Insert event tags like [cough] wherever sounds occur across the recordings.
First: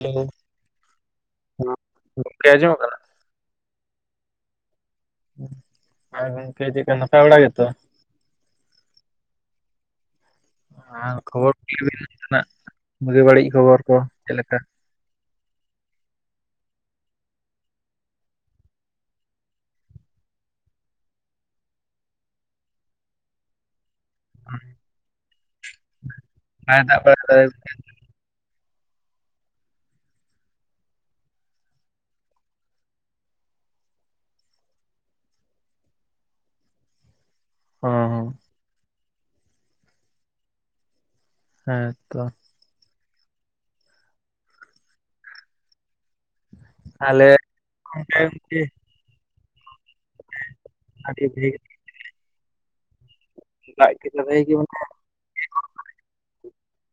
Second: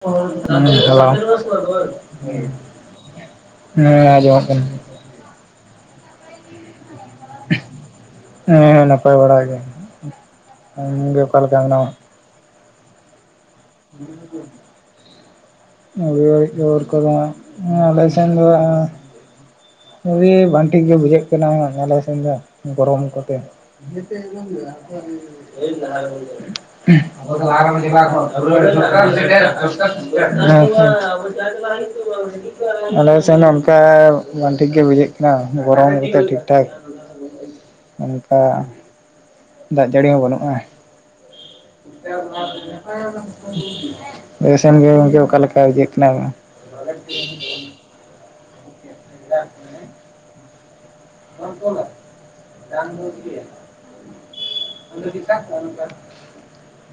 Hello ᱜᱚᱝᱠᱮ ᱟᱸᱡᱚᱢᱚᱜ ᱠᱟᱱᱟ? ᱦᱮᱸ ᱟᱸᱡᱚᱢᱟᱜ ᱠᱟᱱᱟ ᱾ ᱟᱨ ᱜᱚᱢᱠᱮ ᱪᱮᱫ ᱞᱮᱠᱟ ᱱᱟᱯᱟᱭ ᱵᱟᱲᱟ ᱜᱮ ᱛᱚ ᱦᱮᱸ ᱦᱮᱸ ᱱᱟᱯᱟᱭ ᱵᱟᱲᱟ ᱜᱮ ᱟᱢ ᱜᱮ ᱚᱠᱟ ᱞᱮᱠᱟ ᱢᱮᱱᱟᱢᱟ ᱾ ᱱᱟᱜ ᱵᱩᱜᱤ ᱵᱟᱹᱲᱤᱡ ᱠᱷᱚᱵᱚᱨ ᱠᱚ ᱪᱮᱫ ᱦᱮᱸ ᱞᱮᱠᱟ ᱵᱩᱜᱤ ᱵᱟᱲᱤᱡ ᱠᱷᱚᱵᱚᱨ ᱠᱚ ᱫᱚ ᱟᱞᱮ ᱥᱮᱱ ᱫᱚ ᱟᱰᱤ ᱵᱟᱝ ᱴᱷᱤᱠ ᱜᱮ ᱵᱩᱡᱷᱟᱹᱜ ᱠᱟᱱᱟ ᱟᱞᱮ ᱥᱮᱱᱫᱚ ᱜᱚᱨᱚᱢ ᱠᱚᱛᱮ ᱟ ᱵᱟᱭ ᱫᱟᱜ ᱵᱟᱲᱟ ᱫᱟᱭ? ᱡ ᱠᱚ [inaudible] [inaudible] ᱟᱞᱮ ᱥᱮᱱ ᱚᱱᱠᱟ ᱵᱟᱝ ᱴᱷᱤᱠ ᱜᱮ ᱵᱩᱡᱷᱟᱹᱜ ᱠᱟᱱᱟ ᱜᱚᱨᱚᱢᱛᱮ ᱴᱷᱤᱠᱴᱷᱟᱠ ᱚ ᱚᱱᱠᱟ ᱫᱟᱜ ᱡᱟᱹᱲᱤ ᱦᱚᱸ ᱵᱟᱹᱱᱩᱜᱼᱟ ᱾ ᱦᱮᱸ ᱛᱚ ᱵᱮᱥᱱ [inaudible] ᱜᱮ ᱜᱮ ᱚᱠᱟᱞᱮ ᱟᱯᱮᱥᱮᱫ ᱜᱮ ᱜᱚᱝᱠᱮ ᱪᱮᱫ ᱞᱮᱠᱟ ᱵᱩᱡᱷᱟᱜ ᱠᱟᱱᱟ ᱾ ᱟᱞᱮ ᱜᱠᱤ [inaudible] ᱭᱟᱜ ᱱᱮᱸ᱾ [unintelligible] ᱱᱚᱶᱟ ᱵᱷᱟᱜᱤ ᱠᱚᱨᱮ ᱰᱟᱝ ᱡᱩᱛ‌ ᱜᱮᱭᱟ᱾ ᱫᱟᱜ ᱠᱮᱫᱟ ᱵᱷᱟᱜᱤ ᱜᱮ ᱢᱟᱱᱮ ᱟᱫᱚ ᱪᱤᱠᱟ‌ ᱠᱩᱣᱟᱢ‌ ᱱᱩᱝᱠᱟ ᱫᱚ᱾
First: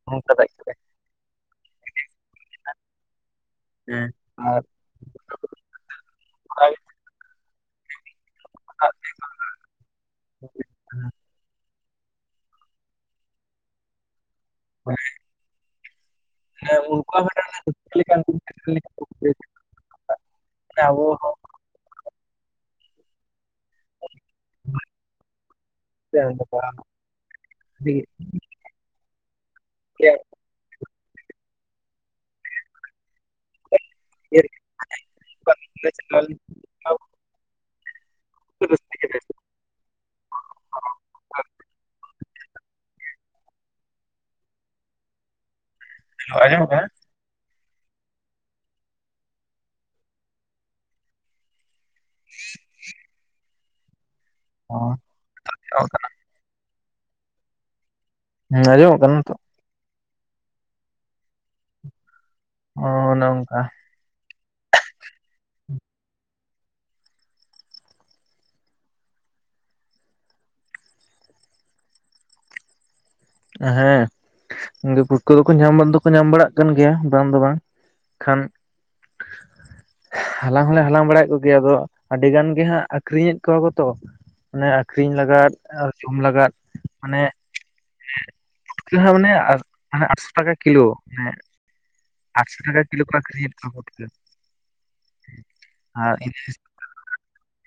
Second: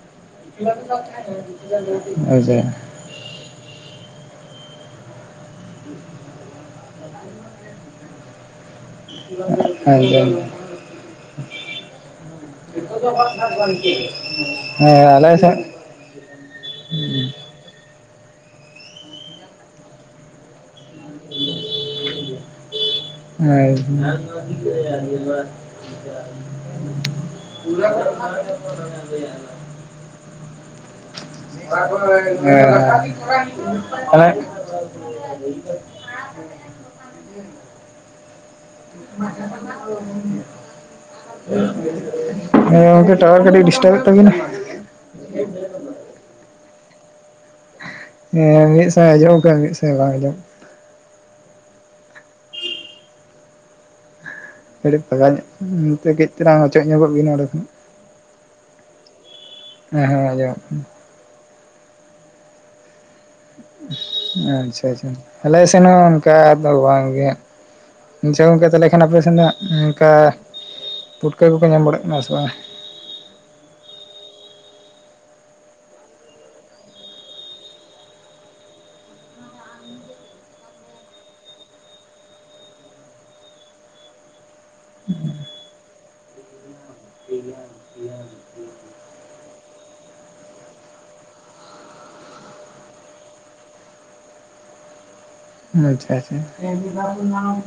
ᱱᱚᱝᱠᱟ ᱫᱟᱜ ᱠᱮᱫᱟᱭ [unintelligible] ᱳᱣᱻᱡᱟᱼᱼ [unintelligible] ᱦᱮᱸ ᱟᱨ [inaudible] ᱟᱭᱼᱼ ᱨᱟᱠᱷᱟ ᱡᱚᱢ ᱢᱮ᱾ [unintelligible] ᱦᱮᱸ ᱟᱞᱮ ᱥᱮᱜᱼᱼ ᱢᱟᱱᱮ ‌ᱚᱱᱠᱩ ᱣᱟᱜ ᱢᱮᱜᱴᱮᱱ ᱠᱩ‌ᱠᱞᱤ ᱠᱟᱱ ᱠᱩ [inaudible] ᱢᱟᱱᱮ ᱟᱵᱚᱼᱼ [inaudible] ᱦᱚᱸᱭᱼᱼ ᱦᱮᱸ ᱟᱸᱡᱚᱢᱚᱜ [inaudible] [unintelligible] [unintelligible] [unintelligible] [unintelligible] [unintelligible] [inaudible] ᱦᱮᱸ ᱜᱚᱝᱠᱮ ᱴᱟᱣᱟᱨ ᱠᱟᱹᱴᱤᱡ ᱰᱤᱥᱴᱟᱵᱮᱫ ᱛᱟᱹᱵᱤᱱᱟᱭ᱾ [inaudible] ᱦᱚᱭ ᱟᱧᱡᱚᱢᱚᱜ ᱠᱟᱱᱟ? ᱦᱮᱸ ᱢᱤᱫ ᱥᱚᱢᱚᱭ ᱟᱧᱡᱚᱢᱚᱜ ᱠᱟᱱᱟ ᱢᱤᱫ ᱥᱚᱢᱚᱭ ᱵᱟᱝ ᱟᱧᱡᱚᱢᱚᱜᱼᱼ [inaudible] ᱟᱹᱰᱤ ᱛᱟᱡᱟ ᱧᱚᱜ ᱩᱸᱻ ᱠᱟᱹᱡᱽ ᱛᱮᱞᱟᱝ ᱚᱪᱚᱜ ᱧᱚᱜᱚᱜ ᱵᱤᱱ ᱚᱸᱰᱮ ᱠᱷᱚᱱᱼᱼ ᱦᱮᱸ ᱟᱧᱡᱚᱢᱚᱜ ᱠᱟᱱᱟ ᱱᱤᱛᱚᱜ? ᱦᱮᱸ ᱦᱮᱸ ᱟᱸᱡᱚᱢᱚᱜ ᱠᱟᱱᱟ᱾ ᱚᱻ ᱱᱚᱝᱠᱟ᱾ ᱟᱪᱪᱷᱟ ᱟᱪᱪᱷᱟ ᱟᱞᱮ ᱥᱮᱱ ᱦᱚᱸ ᱚᱱᱠᱟ ᱫᱚ ᱵᱟᱝ ᱜᱮ᱾ ᱟᱪᱷᱟ ᱜᱚᱝᱠᱮ ᱛᱟᱦᱟᱞᱮ ᱠᱷᱟᱱ ᱟᱯᱮ ᱥᱮᱱ ᱱᱟᱜ ᱚᱱᱠᱟ ᱯᱩᱴᱠᱟᱹ ᱠᱚᱯᱮ ᱧᱟᱢ ᱵᱟᱲᱟᱜ ᱠᱟᱱᱟ ᱥᱮ ᱵᱟᱝ? ᱦᱮᱸ᱾ ᱜᱮ ᱯᱩᱴᱠᱟᱹ ᱫᱚᱠᱚ ᱧᱟᱢ ᱵᱟ ᱫᱚᱠᱚ ᱧᱟᱢ ᱵᱟᱲᱟᱜ ᱠᱟᱱ ᱜᱮᱭᱟ ᱵᱟᱝ ᱫᱚ ᱵᱟᱝ ᱠᱷᱟᱱᱼᱼ ᱦᱟᱞᱟᱝ ᱦᱚᱞᱮ ᱦᱟᱞᱟᱝ ᱵᱟᱲᱟᱭᱮᱜ ᱠᱚ ᱜᱮᱭᱟ ᱟᱫᱚ ᱟᱹᱰᱤ ᱜᱟᱱ ᱜᱮ ᱦᱟᱸᱜ ᱟᱠᱷᱨᱤᱧᱮᱫ ᱠᱚᱣᱟ ᱠᱚᱛᱚᱼᱼ ᱢᱟᱱᱮ ᱟᱠᱷᱨᱤᱧ ᱞᱟᱜᱟᱫ ᱟᱨ ᱡᱚᱢ ᱞᱟᱜᱟᱫ ᱢᱟᱱᱮᱜᱼᱼ [unintelligible] ᱠᱤ‌ ᱦᱟᱸᱜ ᱢᱟᱱᱮ ᱟᱨ ᱢᱟᱱᱮ ᱟᱴᱥᱚ ᱴᱟᱠᱟ ᱠᱤᱞᱳ ᱱᱮᱜᱼᱼ ᱟᱴᱥᱚ ᱴᱟᱠᱟ ᱠᱤᱞᱳ ᱠᱚ ᱟᱠᱷᱨᱤᱧᱮᱫ ᱠᱚᱣᱟ ᱯᱩᱴᱠᱟᱹ᱾ ᱟᱪᱪᱷᱟ ᱟᱨ ᱟᱪᱪᱷᱟ ᱤᱱᱟᱹ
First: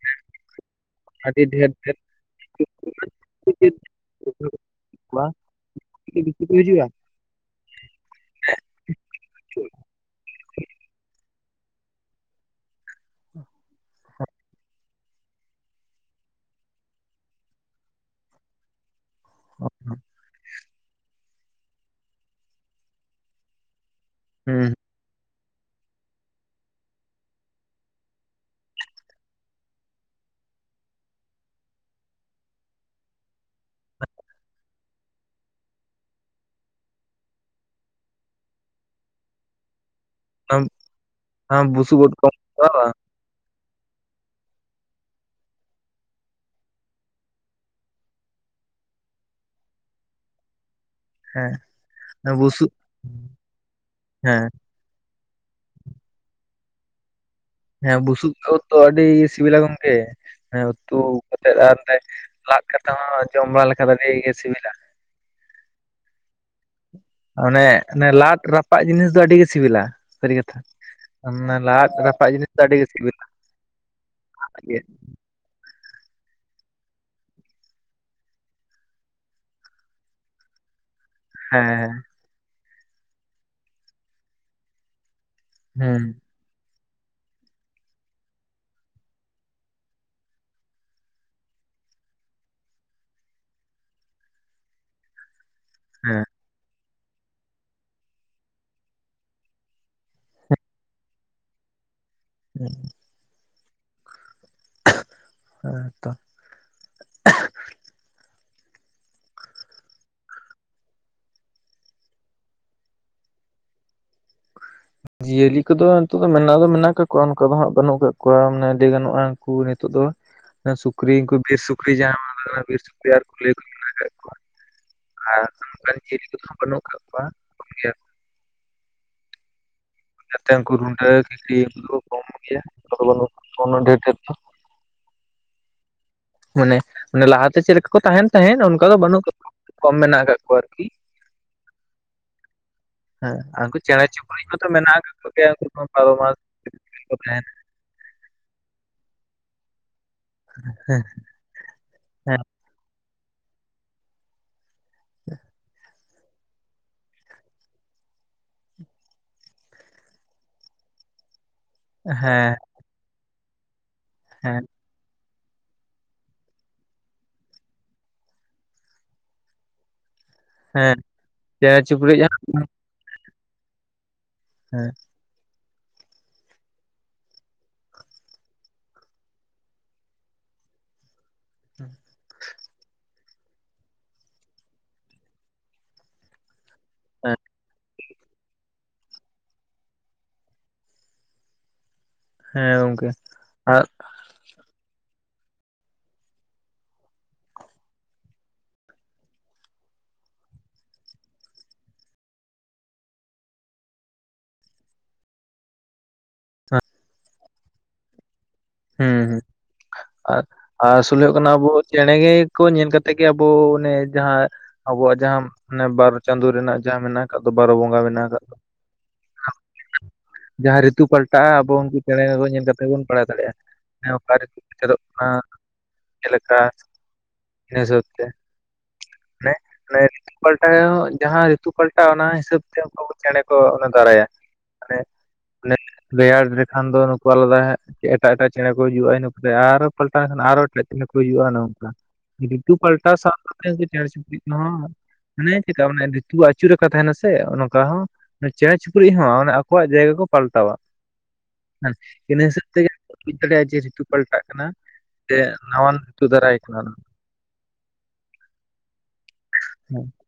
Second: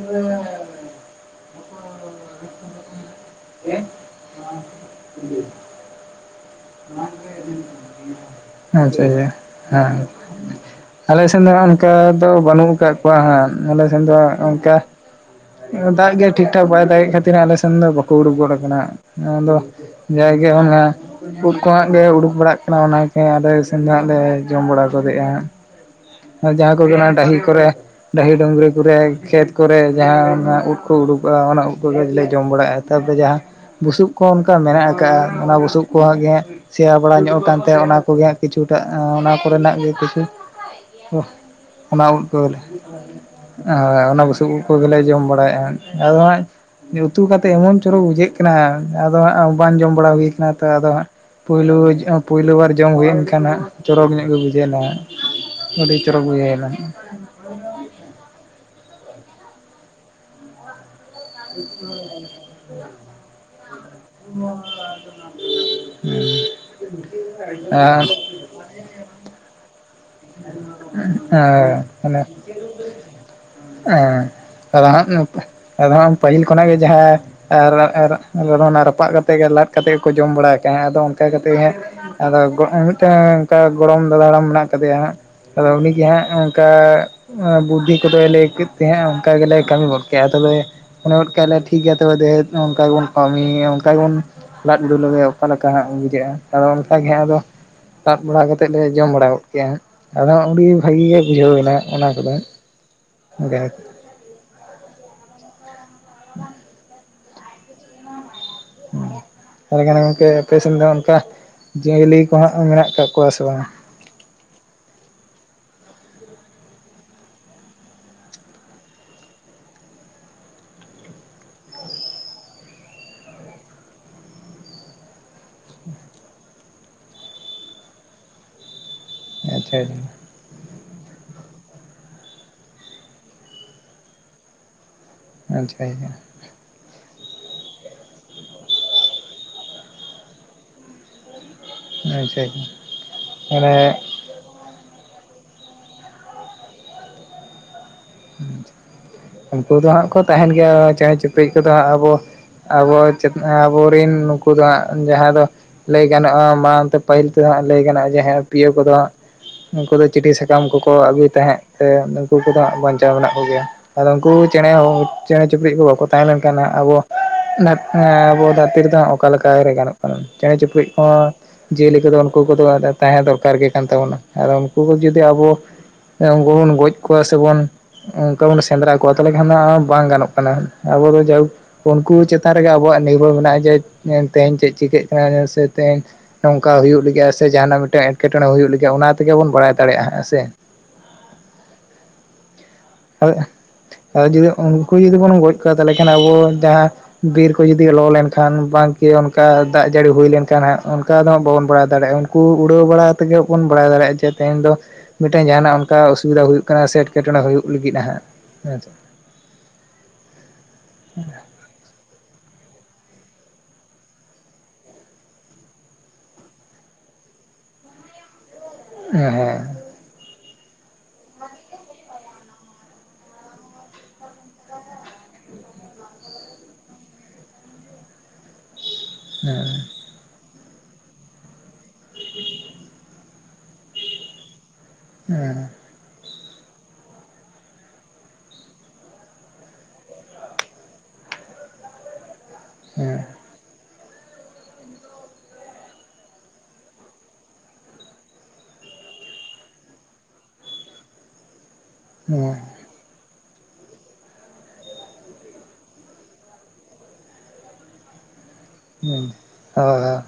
[inaudible] ᱟᱰᱤ ᱰᱷᱮᱨ ᱰᱷᱮᱨ ᱠᱩᱼᱼ [unintelligible] [unintelligible] ᱫᱤᱠᱩ ᱠᱩ ‌ᱦᱤᱩᱡᱩᱜ-ᱟ᱾ ᱟᱪᱪᱷᱟ ᱟᱪᱷᱟ ᱦᱮᱸ᱾ ᱟᱞᱮ ᱮᱥᱱ ᱫᱚ ᱦᱟᱸᱜ ᱚᱱᱠᱟ ᱫᱚ ᱵᱟᱱᱩᱜ ᱟᱠᱟᱜ ᱠᱚᱣᱟ ᱦᱟᱸᱜ ᱟᱞᱮ ᱥᱮᱱ ᱫᱚ ᱦᱟᱸᱜ ᱚᱱᱠᱟᱼᱼ ᱚᱻ ᱫᱟᱜ ᱜᱮ ᱴᱷᱤᱠ ᱴᱷᱟᱠ ᱵᱟᱭ ᱫᱟᱜᱮᱜ ᱠᱷᱟᱹᱛᱤᱨ ᱟᱞᱮ ᱥᱮᱱ ᱫᱚ ᱵᱟᱠᱚ ᱩᱰᱩᱠ ᱜᱚᱫ ᱠᱟᱱᱟ᱾ ᱟᱫᱚ ᱡᱟᱜᱮ ᱚᱱᱟ ᱩᱫ ᱠᱚ ᱦᱟᱸᱜ ᱜᱮ ᱩᱰᱩᱠ ᱵᱟᱲᱟᱜ ᱠᱟᱱᱟ ᱚᱱᱟᱼᱼ ᱦᱮᱸ ᱟᱞᱮ ᱥᱮᱱ ᱫᱚ ᱦᱟᱸᱜ ᱞᱮ ᱡᱚᱢ ᱵᱟᱲᱟ ᱜᱚᱫᱮᱜ-ᱟ ᱟᱨ ᱡᱟᱦᱟᱸ ᱠᱚ ᱜᱮ ᱰᱟᱹᱦᱤ ᱠᱚᱨᱮᱼᱼ ᱰᱟᱹᱦᱤ ᱰᱩᱝᱜᱽᱨᱤ ᱠᱚᱨᱮ ᱠᱷᱮᱛ ᱠᱚᱨᱮ ᱡᱟᱦᱟᱸ ᱱᱟᱜ ᱩᱫ ᱠᱚ ᱩᱰᱩᱠᱚᱜ-ᱟ ᱚᱱᱟ ᱩᱫ ᱠᱚᱜᱮ ᱞᱮ ᱡᱚᱢ ᱵᱟᱲᱟᱭᱟ ᱟᱨᱼᱼ ᱛᱟᱯᱚᱨᱮ ᱡᱟᱦᱟᱸ ᱵᱩᱥᱩᱵ ᱠᱚᱦᱚᱸ ᱚᱱᱠᱟ ᱢᱮᱱᱟᱜ ᱟᱠᱟᱜ-ᱟ ᱚᱱᱟ ᱵᱩᱥᱩᱵ ᱠᱚᱦᱟᱸᱜ ᱜᱮ ᱥᱮᱸᱭᱟ ᱵᱟᱲᱟ ᱧᱚᱜ ᱠᱟᱱ ᱛᱮ ᱚᱱᱟ ᱠᱚᱜᱮ ᱦᱟᱸᱜ ᱠᱤᱪᱷᱩ ᱴᱟᱜ ᱚᱸᱻ ᱚᱱᱟ ᱠᱚᱨᱮ ᱱᱟᱜ ᱜᱮ ᱠᱤᱪᱷᱩᱼᱼ ᱟᱢᱼᱼ ᱳᱦ ᱚᱱᱟ ᱩᱫ ᱠᱚᱜᱮ ᱞᱮᱼᱼ ᱚᱻ ᱦᱚᱭ ᱚᱱᱟ ᱵᱩᱥᱩᱵ ᱩᱫ ᱠᱚᱜᱮ ᱞᱮ ᱡᱚᱢ ᱵᱟᱲᱟᱭᱮᱜ-ᱟ ᱟᱨ ᱦᱟᱸ ᱩᱛᱩ ᱠᱟᱛᱮᱜ ᱮᱢᱚᱱ ᱪᱚᱨᱚᱠ ᱵᱩᱡᱷᱟᱹᱜ ᱠᱟᱱᱟ ᱦᱟᱸ ᱟᱫᱚ ᱦᱟᱸᱜ ᱵᱟᱝ ᱡᱚᱢ ᱵᱟᱲᱟ ᱦᱩᱭ ᱠᱟᱱᱟ ᱛᱚ ᱟᱫᱚ ᱦᱟᱸᱜᱼᱼ ᱦᱮᱸ ᱯᱩᱭᱞᱩ ᱡᱚ ᱚᱸᱻ ᱯᱩᱭᱞᱩ ᱵᱩᱥᱩᱵ ᱵᱟᱨ ᱡᱚᱢ ᱦᱩᱭᱮᱱ ᱠᱷᱟᱱ ᱦᱟᱸᱜ ᱪᱚᱨᱚᱠ ᱧᱚᱜ ᱜᱮ ᱦᱮᱸ ᱵᱩᱡᱷᱟᱹᱣᱱᱟ᱾ ᱟᱹᱰᱤ ᱪᱚᱨᱚᱠ ᱵᱩᱡᱷᱟᱹᱭ ᱱᱟ᱾ ᱦᱮᱸ ᱵᱩᱥᱩᱯ ᱩᱫ ᱫᱚ ᱟᱹᱰᱤ ᱥᱤᱵᱤᱞᱟ ᱜᱚᱢᱠᱮ᱾ ᱦᱮᱸ ᱩᱛᱩ ᱼᱼ ᱠᱟᱛᱮᱫ ᱟᱨ [inaudible] ᱞᱟᱜ ᱠᱟᱛᱮ ᱦᱚᱸ ᱡᱚᱢ ᱵᱟᱲᱟ ᱞᱮᱠᱷᱟᱱ ᱟᱹᱰᱤ ᱜᱮ ᱥᱤᱵᱤᱞᱟ। ᱚᱱᱮ ᱚᱱᱮ ᱞᱟᱫ ᱨᱟᱯᱟᱜ ᱡᱤᱱᱤᱥ ᱫᱚ ᱟᱹᱰᱤ ᱜᱮ ᱥᱤᱵᱤᱞᱟ, ᱥᱟᱹᱨᱤ ᱠᱟᱛᱷᱟ। ᱢᱟᱱᱮ ᱟᱨ ᱞᱟᱫ ᱚᱱᱮ ᱨᱟᱯᱟᱜ ᱡᱤᱱᱤᱥ ᱫᱚ ᱟᱹᱰᱤ ᱜᱮ ᱥᱤᱵᱤᱞᱟ। [inaudible] [unintelligible] ᱟᱫᱷᱟᱱ ᱯᱟᱹᱦᱤᱞ ᱠᱷᱚᱱᱟᱜ ᱜᱮ ᱡᱟᱦᱟᱸ ᱟᱨ ᱚᱱᱟ ᱨᱟᱯᱟᱜ ᱠᱟᱛᱮ ᱜᱮ ᱞᱟᱫ ᱠᱟᱛᱮ ᱜᱮᱠᱚ ᱡᱚᱢ ᱵᱟᱲᱟ ᱟᱠᱟᱫᱟ ᱟᱫᱚ ᱼᱼ ᱚᱱᱠᱟ ᱠᱟᱛᱮ ᱦᱮᱸ ᱦᱟᱸᱜ ᱟᱫᱚ ᱢᱤᱫᱴᱮᱱ ᱚᱱᱠᱟ ᱜᱚᱲᱚᱢ ᱫᱟᱫᱟ ᱦᱟᱲᱟᱢ ᱢᱮᱱᱟᱜ ᱠᱟᱫᱮᱭᱟ ᱦᱟᱸᱜ। ᱟᱫᱚ ᱦᱩᱸ ᱩᱱᱤᱜᱮ ᱦᱟᱸᱜ ᱚᱱᱠᱟ ᱼᱼ ᱵᱩᱫᱽᱫᱷᱤ ᱠᱚᱫᱚ ᱞᱟᱹᱭ ᱠᱮᱫ ᱛᱮ ᱦᱟᱸᱜ ᱚᱱᱠᱟ ᱜᱮᱞᱮ ᱠᱟᱹᱢᱤ ᱜᱚᱫ ᱠᱮᱜᱼᱟ ᱛᱚᱵᱮ ᱼᱼ ᱢᱚᱱᱮ ᱜᱚᱫ ᱠᱮᱜᱼᱟᱞᱮ ᱴᱷᱤᱠ ᱜᱮᱭᱟ ᱛᱚᱵᱮ ᱫᱮᱦᱮ ᱚᱱᱠᱟ ᱜᱮᱵᱚᱱ ᱠᱟᱹᱢᱤᱭᱟ ᱚᱱᱠᱟ ᱜᱮᱵᱚᱱ ᱞᱟᱫ ᱵᱤᱰᱟᱹᱣ ᱞᱮᱜᱮ। ᱚᱠᱟ ᱞᱮᱠᱟ ᱦᱟᱸᱜ ᱦᱮᱸ ᱵᱩᱡᱷᱟᱹᱜᱼᱟ ᱟᱫᱚ ᱚᱱᱠᱟᱜᱮ ᱦᱟᱸᱜ ᱟᱫᱚ ᱼᱼ ᱞᱟᱫ ᱵᱟᱲᱟ ᱠᱟᱛᱮᱫ ᱞᱮ ᱡᱚᱢ ᱵᱟᱲᱟ ᱜᱚᱫ ᱠᱮᱜᱼᱟ ᱦᱟᱸᱜ ᱟᱫᱚ ᱟᱹᱰᱤ ᱵᱷᱟᱹᱜᱤ ᱜᱮ ᱵᱩᱡᱷᱟᱹᱣ ᱮᱱᱟ ᱚᱱᱟ ᱠᱚᱫᱚ। ᱦᱮᱸ [inaudible] ᱜᱮ ᱦᱮᱸ ᱛᱚ [inaudible] ᱛᱟᱦᱟᱞᱮ ᱠᱷᱟᱱ ᱜᱚᱝᱠᱮ ᱟᱯᱮ ᱥᱮᱫ ᱫᱚ ᱚᱱᱠᱟ ᱡᱤᱭᱟᱹᱞᱤ ᱠᱚ ᱦᱟᱸᱜ ᱢᱮᱱᱟᱜ ᱠᱟᱜ ᱠᱚᱣᱟ ᱥᱮ ᱵᱟᱝᱟ? [inaudible] ᱡᱤᱭᱟᱹᱞᱤ ᱠᱚᱫᱚ ᱱᱤᱛᱚᱜ ᱫᱚ ᱢᱮᱱᱟᱜ ᱫᱚ ᱢᱮᱱᱟᱜ ᱠᱟᱜ ᱠᱚᱣᱟ ᱚᱱᱠᱟ ᱫᱚ ᱦᱟᱸᱜ ᱵᱟᱹᱱᱩᱜ ᱠᱟᱜ ᱠᱚᱣᱟ᱾ ᱢᱟᱱᱮ ᱞᱟᱹᱭ ᱜᱟᱱᱚᱜᱼᱟ ᱩᱱᱠᱩ ᱦᱤᱛᱚᱜ ᱫᱚ ᱼᱼ ᱚᱱᱟ ᱥᱩᱠᱨᱤ ᱩᱱᱠᱩ ᱵᱤᱨ ᱥᱩᱠᱨᱤ ᱡᱟᱦᱟᱸᱭ ᱫᱚ ᱵᱤᱨ ᱥᱩᱠᱨᱤ ᱟᱨ ᱠᱩᱞᱟᱹᱭ ᱠᱚ ᱢᱮᱱᱟᱜ ᱟᱠᱟᱫ ᱠᱚᱣᱟ। ᱟᱨ ᱚᱱᱠᱟᱱ ᱡᱤᱭᱟᱹᱞᱤ ᱠᱚᱫᱚ ᱵᱟᱹᱱᱩᱜ ᱠᱟᱜ ᱠᱚᱣᱟ᱾ᱠᱚᱢ ᱜᱮᱭᱟᱠᱚ। ᱟᱪᱪᱷᱟ [inaudible] ᱡᱟᱛᱮ ᱩᱱᱠᱩ ᱨᱩᱸᱰᱟᱹ, ᱜᱤᱫᱤ ᱩᱱᱠᱩ ᱫᱚ ᱠᱚ ᱠᱚᱢ ᱜᱮᱭᱟ᱾ ᱚᱱᱠᱟ ᱫᱚ ᱵᱟᱹᱱᱩᱜ ᱠᱟᱜ ᱠᱚᱣᱟ ᱩᱱᱟᱹᱜ ᱰᱷᱮᱨ ᱰᱷᱮᱨ ᱫᱚ। [inaudible] ᱟᱪᱷᱟᱭ ᱜᱮ। ᱢᱟᱱᱮ ᱚᱱᱮ ᱞᱟᱦᱟᱛᱮ ᱪᱮᱫ ᱞᱮᱠᱟ ᱠᱚ ᱛᱟᱦᱮᱱ ᱛᱟᱦᱮᱸᱫ ᱚᱱᱠᱟ ᱫᱚ ᱵᱟᱹᱱᱩᱜ ᱠᱟᱜ ᱠᱚᱣᱟ। ᱠᱚᱢ ᱢᱮᱱᱟᱜ ᱟᱠᱟᱫ ᱠᱚᱣᱟ ᱟᱨᱠᱤ। ᱟᱪᱪᱷᱟ ᱟᱪᱪᱷᱟ ᱢᱟᱱᱮ ᱼᱼ ᱪᱩᱯᱲᱤᱡ ᱠᱚᱫᱚ ᱢᱮᱱᱟᱜ ᱟᱠᱟᱫ ᱠᱚ ᱜᱮᱭᱟ᱾ ᱩᱱᱠᱩ ᱵᱟᱨᱚ ᱢᱟᱥ [unintelligible] ᱛᱟᱦᱮᱱᱟ। ᱩᱱᱠᱩ ᱫᱚ ᱦᱟᱸᱜ ᱠᱚ ᱛᱟᱦᱮᱱ ᱜᱮᱭᱟ᱾ ᱦᱮᱸ ᱪᱮᱬᱮ ᱪᱩᱯᱤᱼᱼ ᱼᱯᱤ ᱠᱚᱫᱚ ᱦᱟᱸᱜ ᱟᱵᱚ ᱦᱮᱸ ᱟᱵᱚ ᱪᱮᱫ ᱟᱵᱚᱨᱤᱱ ᱱᱩᱠᱩ ᱫᱚ ᱦᱟᱸᱜ ᱡᱟᱦᱟᱸ ᱫᱚ ᱼᱼ ᱞᱟᱹᱭ ᱜᱟᱱᱚᱜᱼᱟ ᱢᱟᱲᱟᱝ ᱛᱮ ᱯᱟᱹᱦᱤᱞ ᱛᱮᱫᱚ ᱦᱟᱸᱜ ᱞᱟᱹᱭ ᱜᱟᱱᱚᱜᱼᱟ ᱡᱮ ᱦᱮᱸ ᱯᱤᱭᱳ ᱠᱚᱫᱚ ᱦᱟᱸᱜ ᱼᱼ ᱩᱱᱠᱩ ᱫᱚ ᱪᱤᱴᱷᱤ ᱥᱟᱠᱟᱢ ᱠᱚᱠᱚ ᱟᱹᱜᱩᱭ ᱛᱟᱦᱮᱸᱜ। ᱥᱮ ᱱᱩᱠᱩ ᱦᱮᱸ ᱠᱚᱫᱚ ᱦᱟᱸᱜ ᱵᱟᱧᱪᱟᱣ ᱢᱮᱱᱟᱜ ᱠᱚᱜᱮᱭᱟ᱾ ᱟᱫᱚ ᱩᱱᱠᱩ ᱦᱮᱸ ᱪᱮᱬᱮ ᱦᱚᱸ ᱼᱼ ᱪᱮᱬᱮ ᱪᱩᱯᱲᱤᱡ ᱠᱚ ᱵᱟᱠᱚ ᱛᱟᱦᱮᱸ ᱞᱮᱱ ᱠᱷᱟᱱ ᱦᱟᱸᱜ ᱟᱵᱚ ᱟᱵᱚ ᱫᱷᱟᱹᱨᱛᱤ ᱨᱮᱫᱚ ᱦᱟᱸᱜ ᱚᱠᱟ ᱞᱮᱠᱟᱨᱮ ᱜᱟᱱᱚᱜ ᱼᱼ ᱪᱮᱬᱮ ᱪᱩᱯᱲᱤᱡ ᱦᱮᱸ ᱠᱚᱦᱚᱸ ᱪᱮᱬᱮ ᱡᱤᱭᱟᱹᱞᱤ ᱠᱚᱫᱚ ᱪᱤᱯᱨᱩᱡ ᱦᱮᱸ ᱩᱱᱠᱩ ᱠᱚᱫᱚ ᱛᱟᱦᱮᱸ ᱫᱚᱨᱠᱟᱨ ᱜᱮ ᱠᱟᱱ ᱛᱟᱵᱚᱱᱟ। ᱟᱨ ᱩᱱᱠᱩ ᱠᱚ ᱡᱩᱫᱤ ᱟᱵᱚ ᱩᱱᱠᱩ ᱵᱚᱱ ᱜᱚᱡ ᱠᱚᱣᱟ ᱥᱮ ᱵᱚᱱ ᱼᱼ ᱚᱱᱠᱟ ᱵᱚᱱ ᱥᱮᱸᱫᱽᱨᱟ ᱠᱚᱣᱟ ᱛᱟᱦᱚᱞᱮ ᱠᱷᱟᱱ ᱫᱚ ᱦᱟᱸᱜ ᱵᱟᱝ ᱜᱟᱱᱚᱜ ᱠᱟᱱᱟ᱾ ᱟᱵᱚ ᱫᱚ ᱡᱟᱭᱦᱩᱠ ᱼᱼ ᱩᱱᱠᱩ ᱪᱮᱛᱟᱱ ᱨᱮᱜᱮ ᱟᱵᱚᱣᱟᱜ ᱱᱤᱨᱵᱷᱚᱨ ᱢᱮᱱᱟᱜᱼᱟ ᱡᱮ ᱮ ᱛᱮᱦᱤᱧ ᱪᱮᱫ ᱪᱤᱠᱟᱹᱜ ᱠᱟᱱᱟ ᱥᱮ ᱛᱮᱦᱮᱧ ᱼᱼ ᱱᱚᱝᱠᱟ ᱦᱩᱭᱩᱜ ᱞᱟᱹᱜᱤᱜᱼᱟ ᱦᱮᱸ ᱥᱮ ᱡᱟᱦᱟᱱᱟᱜ ᱢᱤᱫᱴᱟᱝ ᱮᱴᱠᱮᱴᱚᱬᱮ ᱦᱩᱭᱩᱜ ᱞᱟᱹᱜᱤᱜᱼᱟ ᱚᱱᱟ ᱛᱮᱜᱮ ᱵᱚᱱ ᱵᱟᱰᱟᱭ ᱫᱟᱲᱮᱭᱟᱜᱼᱟ ᱦᱮᱸ ᱥᱮ। ᱦᱮᱸ ᱜᱚᱝᱠᱮ ᱦᱳᱭ ᱟᱨ ᱟᱫᱚ ᱡᱩᱫᱤ ᱩᱱᱠᱩ ᱡᱩᱫᱤ ᱵᱚᱱ ᱜᱚᱡ ᱠᱚᱣᱟ ᱛᱟᱦᱞᱮ ᱠᱷᱟᱱ ᱟᱵᱚ ᱡᱟᱦᱟᱸ ᱼᱼ ᱵᱤᱨ ᱠᱚ ᱡᱩᱫᱤ ᱞᱚ ᱞᱮᱱᱠᱷᱟᱱ ᱵᱟᱝᱠᱤ ᱚᱱᱠᱟ ᱫᱟᱜ ᱡᱟᱹᱲᱤ ᱦᱩᱭ ᱞᱮᱱᱠᱷᱟᱱ ᱦᱟᱸᱜ ᱚᱱᱠᱟ ᱫᱚ ᱦᱟᱸᱜ ᱵᱟᱵᱚᱱ ᱵᱟᱲᱟᱭ ᱫᱟᱲᱮᱭᱟᱜᱼᱟ। ᱩᱱᱠᱩ ᱩᱲᱟᱹᱣ ᱵᱟᱲᱟ ᱛᱮᱜᱮ ᱵᱚᱱ ᱵᱟᱲᱟᱭ ᱫᱟᱲᱮᱭᱟᱜᱼᱟ᱾ ᱡᱮ ᱛᱮᱦᱮᱧ ᱫᱚ ᱼᱼ ᱢᱤᱫᱴᱮᱱ ᱡᱟᱦᱱᱟᱜ ᱚᱱᱠᱟ ᱚᱥᱩᱵᱤᱫᱟ ᱦᱩᱭᱩᱜ ᱠᱟᱱᱟ ᱥᱮ ᱮᱴᱠᱮᱴᱚᱬᱮ ᱦᱩᱭᱩᱜ ᱞᱟᱹᱜᱤᱫ-ᱟ ᱦᱟᱸᱜ। ᱦᱮᱸᱥᱮ ᱦᱮᱸ ᱦᱮᱸ ᱟᱨ ᱟᱨ ᱟᱥᱚᱞ ᱦᱩᱭᱩᱜ ᱠᱟᱱᱟ ᱟᱵᱚ ᱼᱼ ᱪᱮᱬᱮ ᱜᱮ ᱠᱚ ᱧᱮᱞ ᱠᱟᱛᱮᱜ ᱜᱮ ᱟᱵᱚ ᱚᱱᱮ ᱡᱟᱦᱟᱸ ᱼᱼ ᱟᱵᱚᱣᱟᱜ ᱡᱟᱦᱟᱸ ᱚᱱᱮ ᱵᱟᱨ ᱪᱟᱸᱫᱳ ᱨᱮᱱᱟᱜ ᱡᱟᱦᱟᱸ ᱢᱮᱱᱟᱜ ᱟᱠᱟᱫ ᱫᱚ ᱵᱟᱨᱚ ᱵᱚᱸᱜᱟ ᱢᱮᱱᱟᱜ ᱟᱠᱟᱫ ᱫᱚ। ᱦᱮᱸ ᱦᱮᱸ ᱡᱟᱦᱟᱸ ᱨᱤᱛᱩ ᱯᱟᱞᱴᱟᱜᱼᱟ ᱟᱵᱚ ᱩᱱᱠᱩ ᱪᱮᱬᱮ ᱧᱮᱞ ᱠᱟᱛᱮ ᱵᱚᱱ ᱵᱟᱲᱟᱭ ᱫᱟᱲᱮᱭᱟᱜᱼᱟ ᱚᱠᱟᱨᱮ ᱪᱮᱫ ᱪᱤᱠᱟᱹᱜ ᱠᱟᱱᱟ? ᱪᱮᱫ ᱞᱮᱠᱟ ᱤᱱᱟᱹ ᱦᱤᱥᱟᱹᱵ ᱛᱮ ᱢᱮ ᱢᱮ ᱯᱟᱞᱴᱟᱣ ᱨᱮ ᱡᱟᱦᱟᱸ ᱨᱤᱛᱩ ᱯᱟᱞᱴᱟᱜᱼᱟ ᱚᱱᱟ ᱦᱤᱥᱟᱹᱵ ᱛᱮ ᱩᱱᱠᱩ ᱪᱮᱬᱮ ᱠᱚ ᱚᱱᱟ ᱫᱟᱨᱟᱭᱟ ᱦᱮᱸ ᱨᱮᱭᱟᱲ ᱞᱮᱠᱷᱟᱱ ᱫᱚ ᱱᱩᱠᱩ ᱟᱞᱟᱫᱟ ᱦᱮᱸ ᱪᱮᱫ ᱮᱴᱟᱜ ᱮᱴᱟᱜ ᱪᱮᱬᱮ ᱠᱚ ᱦᱤᱡᱩᱜᱟ ᱤᱱᱟᱹᱛ ᱟᱨᱚ ᱯᱟᱞᱴᱟᱣ ᱮᱱᱠᱷᱟᱱ ᱟᱨᱚ ᱮᱴᱟᱜ ᱪᱮᱬᱮ ᱠᱚ ᱦᱤᱡᱩᱜ-ᱟ ᱚᱱᱮ ᱱᱚᱝᱠᱟ ᱨᱤᱛᱩ ᱯᱟᱞᱴᱟᱣ ᱦᱮᱸ ᱥᱟᱶ ᱥᱟᱶ ᱛᱮ ᱪᱮᱬᱮ ᱪᱩᱯᱲᱩᱡ ᱠᱚᱦᱚ ᱦᱟᱱᱮ ᱪᱮᱠᱟ ᱢᱟᱱᱮ ᱨᱤᱛᱩ ᱟᱹᱪᱩᱨ ᱞᱮᱠᱟ ᱛᱟᱦᱮᱱᱟᱥᱮ ᱚᱝᱠᱟ ᱦᱚᱸ ᱪᱮᱬᱮ ᱪᱩᱯᱨᱤᱡ ᱦᱚᱸ ᱢᱟᱱᱮ ᱟᱠᱚᱣᱟᱜ ᱡᱟᱭᱜᱟ ᱠᱚ ᱯᱟᱞᱴᱟᱣᱟ ᱦᱮ ᱤᱱᱟᱹ ᱦᱤᱥᱟᱹᱵ ᱛᱮᱜᱮ ᱼᱼ ᱵᱩᱡ ᱫᱟᱲᱮᱭᱟᱜ-ᱟ ᱡᱮ ᱨᱤᱛᱩ ᱯᱟᱞᱴᱟᱜ ᱠᱟᱱᱟ ᱥᱮ ᱱᱟᱣᱟᱱ ᱨᱤᱛᱩ ᱫᱟᱨᱟᱭ ᱠᱟᱱᱟ ᱻ ᱦᱩᱸ ᱦᱟ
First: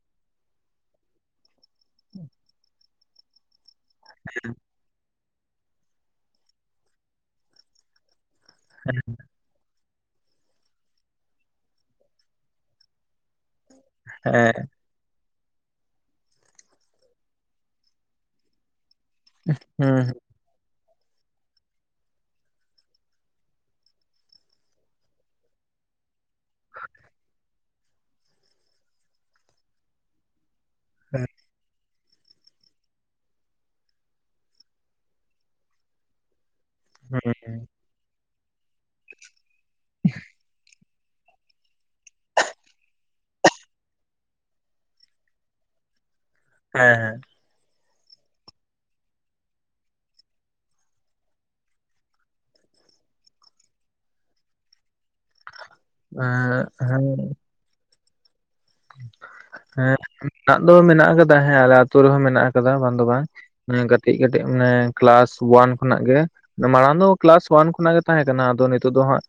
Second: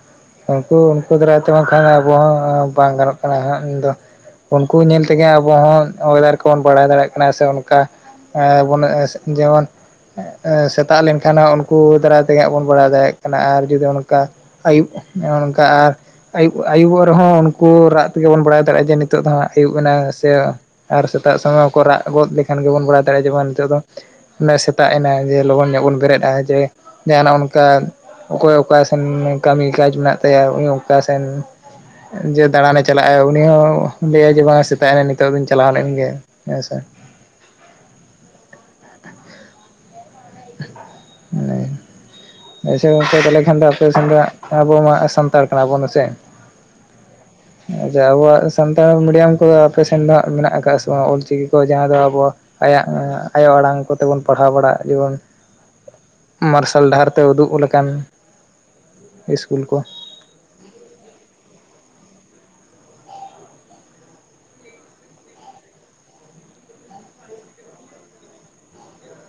ᱩᱱᱠᱩ ᱩᱱᱠᱩ ᱫᱟᱨᱟᱭ ᱛᱮ ᱵᱟᱝ ᱚᱱᱠᱷᱟᱱ ᱟᱵᱚ ᱦᱚᱸ ᱵᱟᱝ ᱜᱟᱱᱚᱜ ᱛᱟᱵᱚᱱᱟ ᱦᱮᱸ ᱦᱮᱸ ᱤᱧ ᱫᱟ ᱩᱱᱠᱩ ᱧᱮᱞ ᱛᱮᱜᱮ ᱟᱵᱚ ᱦᱚᱸ ᱚᱭᱮᱫᱟᱨ ᱠᱚᱵᱚᱱ ᱵᱟᱲᱟᱭ ᱫᱟᱲᱮᱭᱟᱜ ᱠᱟᱱᱟ ᱥᱮ ᱚᱱᱠᱟ ᱵᱚᱱ ᱦᱮᱸ ᱡᱮᱢᱚᱱ ᱥᱮᱛᱟᱜ ᱞᱮᱱᱠᱷᱟᱱ ᱦᱚᱸ ᱩᱱᱠᱩ ᱫᱟᱨᱟᱭ ᱛᱮ ᱦᱟᱸᱜ ᱵᱚᱱ ᱵᱟᱲᱟᱭ ᱫᱟᱲᱭᱟᱜ ᱠᱟᱱᱟ ᱟᱨ ᱡᱩᱫᱤ ᱚᱱᱠᱟ ᱦᱮᱸ ᱟᱹᱭᱩᱵ ᱱᱚᱜ ᱱᱚᱝᱠᱟ ᱟᱨ ᱟᱭᱩᱵ ᱟᱹᱩᱵᱚᱜ ᱨᱮᱦᱚᱸ ᱩᱱᱠᱩ ᱨᱟᱜ ᱛᱮᱜᱮ ᱵᱚᱱ ᱵᱟᱲᱟᱭ ᱫᱟᱲᱮᱭᱟᱜ-ᱟ ᱡᱮ ᱱᱤᱛ ᱱᱤᱛᱚᱜ ᱫᱚ ᱦᱟᱸᱜ ᱟᱹᱭᱩᱵ ᱮᱱᱟ ᱦᱮᱸ ᱥᱮ ᱟᱨ ᱥᱮᱛᱟᱜ ᱥᱚᱢᱚᱭ ᱦᱚᱸᱠᱚ ᱨᱟᱜ ᱜᱚᱫ ᱞᱮᱠᱷᱟᱱ ᱜᱮᱵᱚᱱ ᱵᱟᱲᱟᱭ ᱫᱟᱲᱮᱭᱟᱜ-ᱟ ᱡᱮᱢᱚᱱ ᱱᱤᱛᱚᱜ ᱫᱚ ᱩᱱᱟᱹᱜ ᱥᱮᱛᱟᱜ ᱮᱱᱟ ᱡᱮ ᱞᱚᱜᱚᱱ ᱧᱚᱜ ᱵᱚᱱ ᱵᱮᱨᱮᱫ ᱡᱮ ᱡᱟᱦᱟᱱᱟᱜ ᱚᱱᱠᱟ ᱚᱠᱚᱭ ᱚᱠᱟ ᱥᱮᱱ ᱠᱟᱹᱢᱤ ᱠᱟᱡᱽ ᱢᱮᱱᱟᱜ ᱛᱟᱭᱟ ᱩᱱᱤ ᱚᱠᱟ ᱥᱮᱱ ᱦᱮᱸ ᱡᱮ ᱫᱟᱬᱟᱱᱮ ᱪᱟᱞᱟᱜ-ᱟ ᱩᱱᱤ ᱦᱚᱸ ᱞᱟᱹᱭᱟᱭ ᱡᱮ ᱵᱟᱝᱟ ᱥᱮᱛᱟᱜ ᱮᱱᱟ ᱱᱤᱛᱚᱜ ᱫᱚᱧ ᱪᱟᱞᱟᱣ ᱞᱮᱱ ᱜᱮ ᱦᱮᱸ ᱥᱮ ᱦᱮᱸ ᱡᱮᱭᱥᱮ ᱜᱚᱝᱠᱮ ᱛᱟᱦᱚᱞᱮ ᱠᱷᱟᱱ ᱫᱚ ᱟᱯᱮ ᱥᱮ ᱫᱚ ᱟᱵᱚ ᱢᱟ ᱥᱟᱱᱛᱟᱲ ᱠᱟᱱᱟᱵᱚᱱ ᱢᱮᱥᱮ ᱦᱮᱸ ᱦᱮᱸ ᱟᱪᱪᱷᱟ ᱟᱵᱚᱣᱟᱜ ᱥᱟᱱᱛᱟᱲ ᱢᱤᱰᱤᱭᱟᱢ ᱠᱚᱫᱚ ᱟᱯᱮ ᱥᱮᱱ ᱫᱚ ᱢᱮᱱᱟᱜ ᱟᱠᱟᱫ ᱥᱮ ᱵᱟᱝ ᱚᱞᱪᱤᱠᱤ ᱠᱚ ᱡᱟᱦᱟᱸ ᱫᱚ ᱟᱵᱚᱣᱟᱜ ᱟᱭᱟᱜ ᱟᱭᱳ ᱟᱲᱟᱝ ᱠᱚᱛᱮᱵᱚᱱ ᱯᱟᱲᱦᱟᱣ ᱵᱟᱲᱟᱜ ᱡᱮᱢᱚᱱ ᱦᱮᱸ ᱢᱟᱨᱥᱟᱞ ᱦᱮᱸ ᱰᱟᱦᱟᱨ ᱛᱮ ᱩᱫᱩᱜ ᱞᱮᱠᱟᱱ ᱤᱥᱠᱩᱞ ᱠᱚ ᱦᱮᱸ ᱢᱮᱱᱟᱜ ᱫᱚ ᱢᱮᱱᱟᱜ ᱟᱠᱟᱫᱟ ᱦᱮᱸ ᱟᱞᱮ ᱟᱛᱩ ᱨᱮᱦᱚᱸ ᱢᱮᱱᱟᱜ ᱟᱠᱟᱫᱟ ᱵᱟᱝ ᱫᱚ ᱵᱟᱝ ᱠᱟᱹᱴᱤᱡ ᱠᱟᱹᱴᱤᱡ ᱢᱟᱱᱮ ᱠᱮᱞᱟᱥ ᱚᱣᱟᱱ ᱠᱷᱚᱱᱟᱜ ᱜᱮ ᱢᱟᱲᱟᱝ ᱫᱚ ᱠᱞᱟᱥ ᱚᱣᱟᱱ ᱠᱷᱚᱱᱟᱜ ᱜᱮ ᱛᱟᱦᱮᱸ ᱠᱟᱱᱟ ᱟᱫᱚ ᱱᱤᱛᱚᱜ ᱫᱚ ᱦᱟᱸᱜ